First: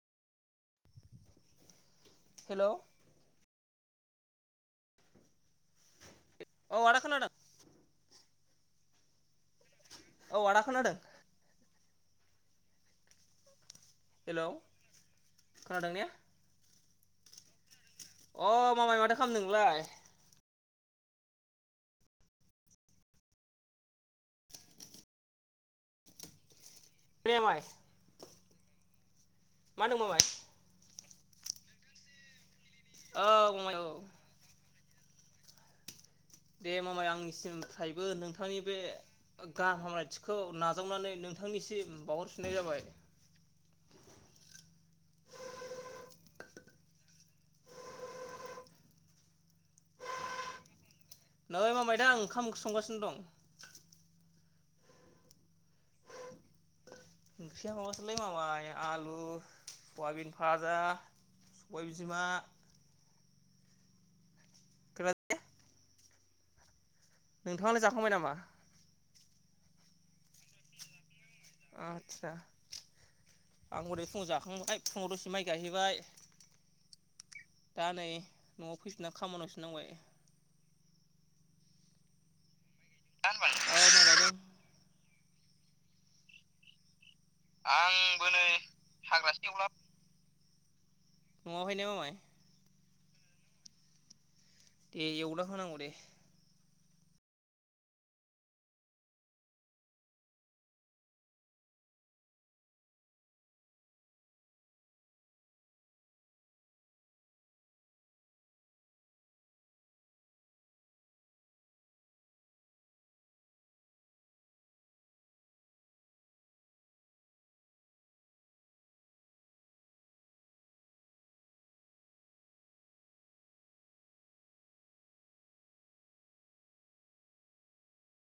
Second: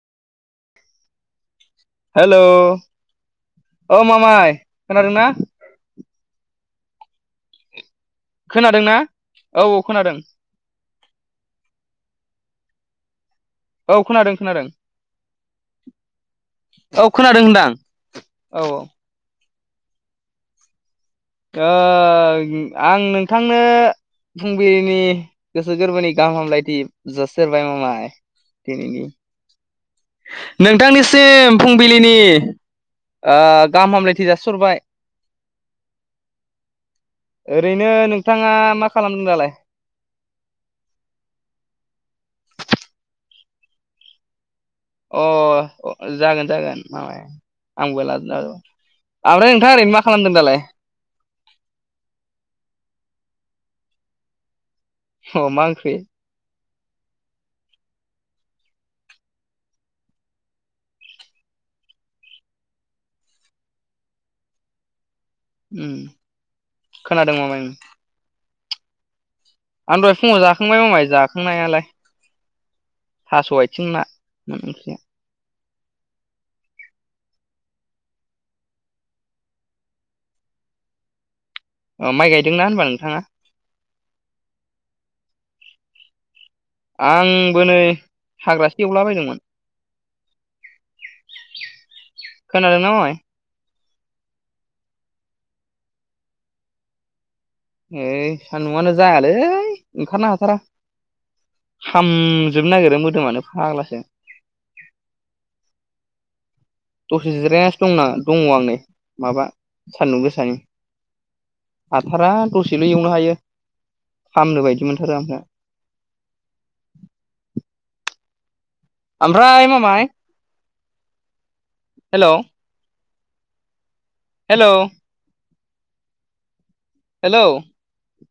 [inaudible] हेल' hello औ मामाय खोनादोंना? औ आदा खोनादों खोनादों ना? औ-औ खोनादों औ आदा खोनदो औ खोनादों हेलौ खोनादों। खोनादों ने अ औ मामाय माथो खालामदों नोंलाय? ओं आं नोंथांनो फुंबि जासिहरबाय मामाय दिनैनि मा दं मामाय? नोंथांनिसिम फुंबिलिनि औ मामाय औ दे मामाय ओरैनो आंनिसिमफ्रायबो नोंथाङा नोंथांनि बे मा खालामदों दालाय खौ नाजावनानै अ आंबोल नै मामाय दा ओंखा अ मा ओंख्रि? ओंख्रिया माबासोलै माबाय आ सबाय बिजिमा उम खोनादों मामाय नोंथाङानो जाखां आं दहाय फुङाव जाखांबाय मामाय जा आदसा। थास' आथिं ना ओंख्रिया माइ गायहैबाय दा नै न'आव फैफिननानै खामानियवसो नांबाय अ माइ गायदोंना होनबा नोंथाङा? नङा होनबा अ आंबो नै आंबो नै हाग्रासो हाग्रासो एवलाबायदोंमोन। नआवहाय ने माबाय? खोनादों ना मामाय? दे एवला होनांगौ दे। ओइ सान्दुंआनो जायालै खामजोबनो नागिरो मोदोमानो फाग्लासो। दसे जिरायनासो दंना दङ आं नै माबा सान्दुं गोसानि हाथारा दसेल एवनो हायो फामनो बायदि मोनथारो आमफ्रा ओमफ्राय मामाय हेलौ! हेलौ! हेलौ!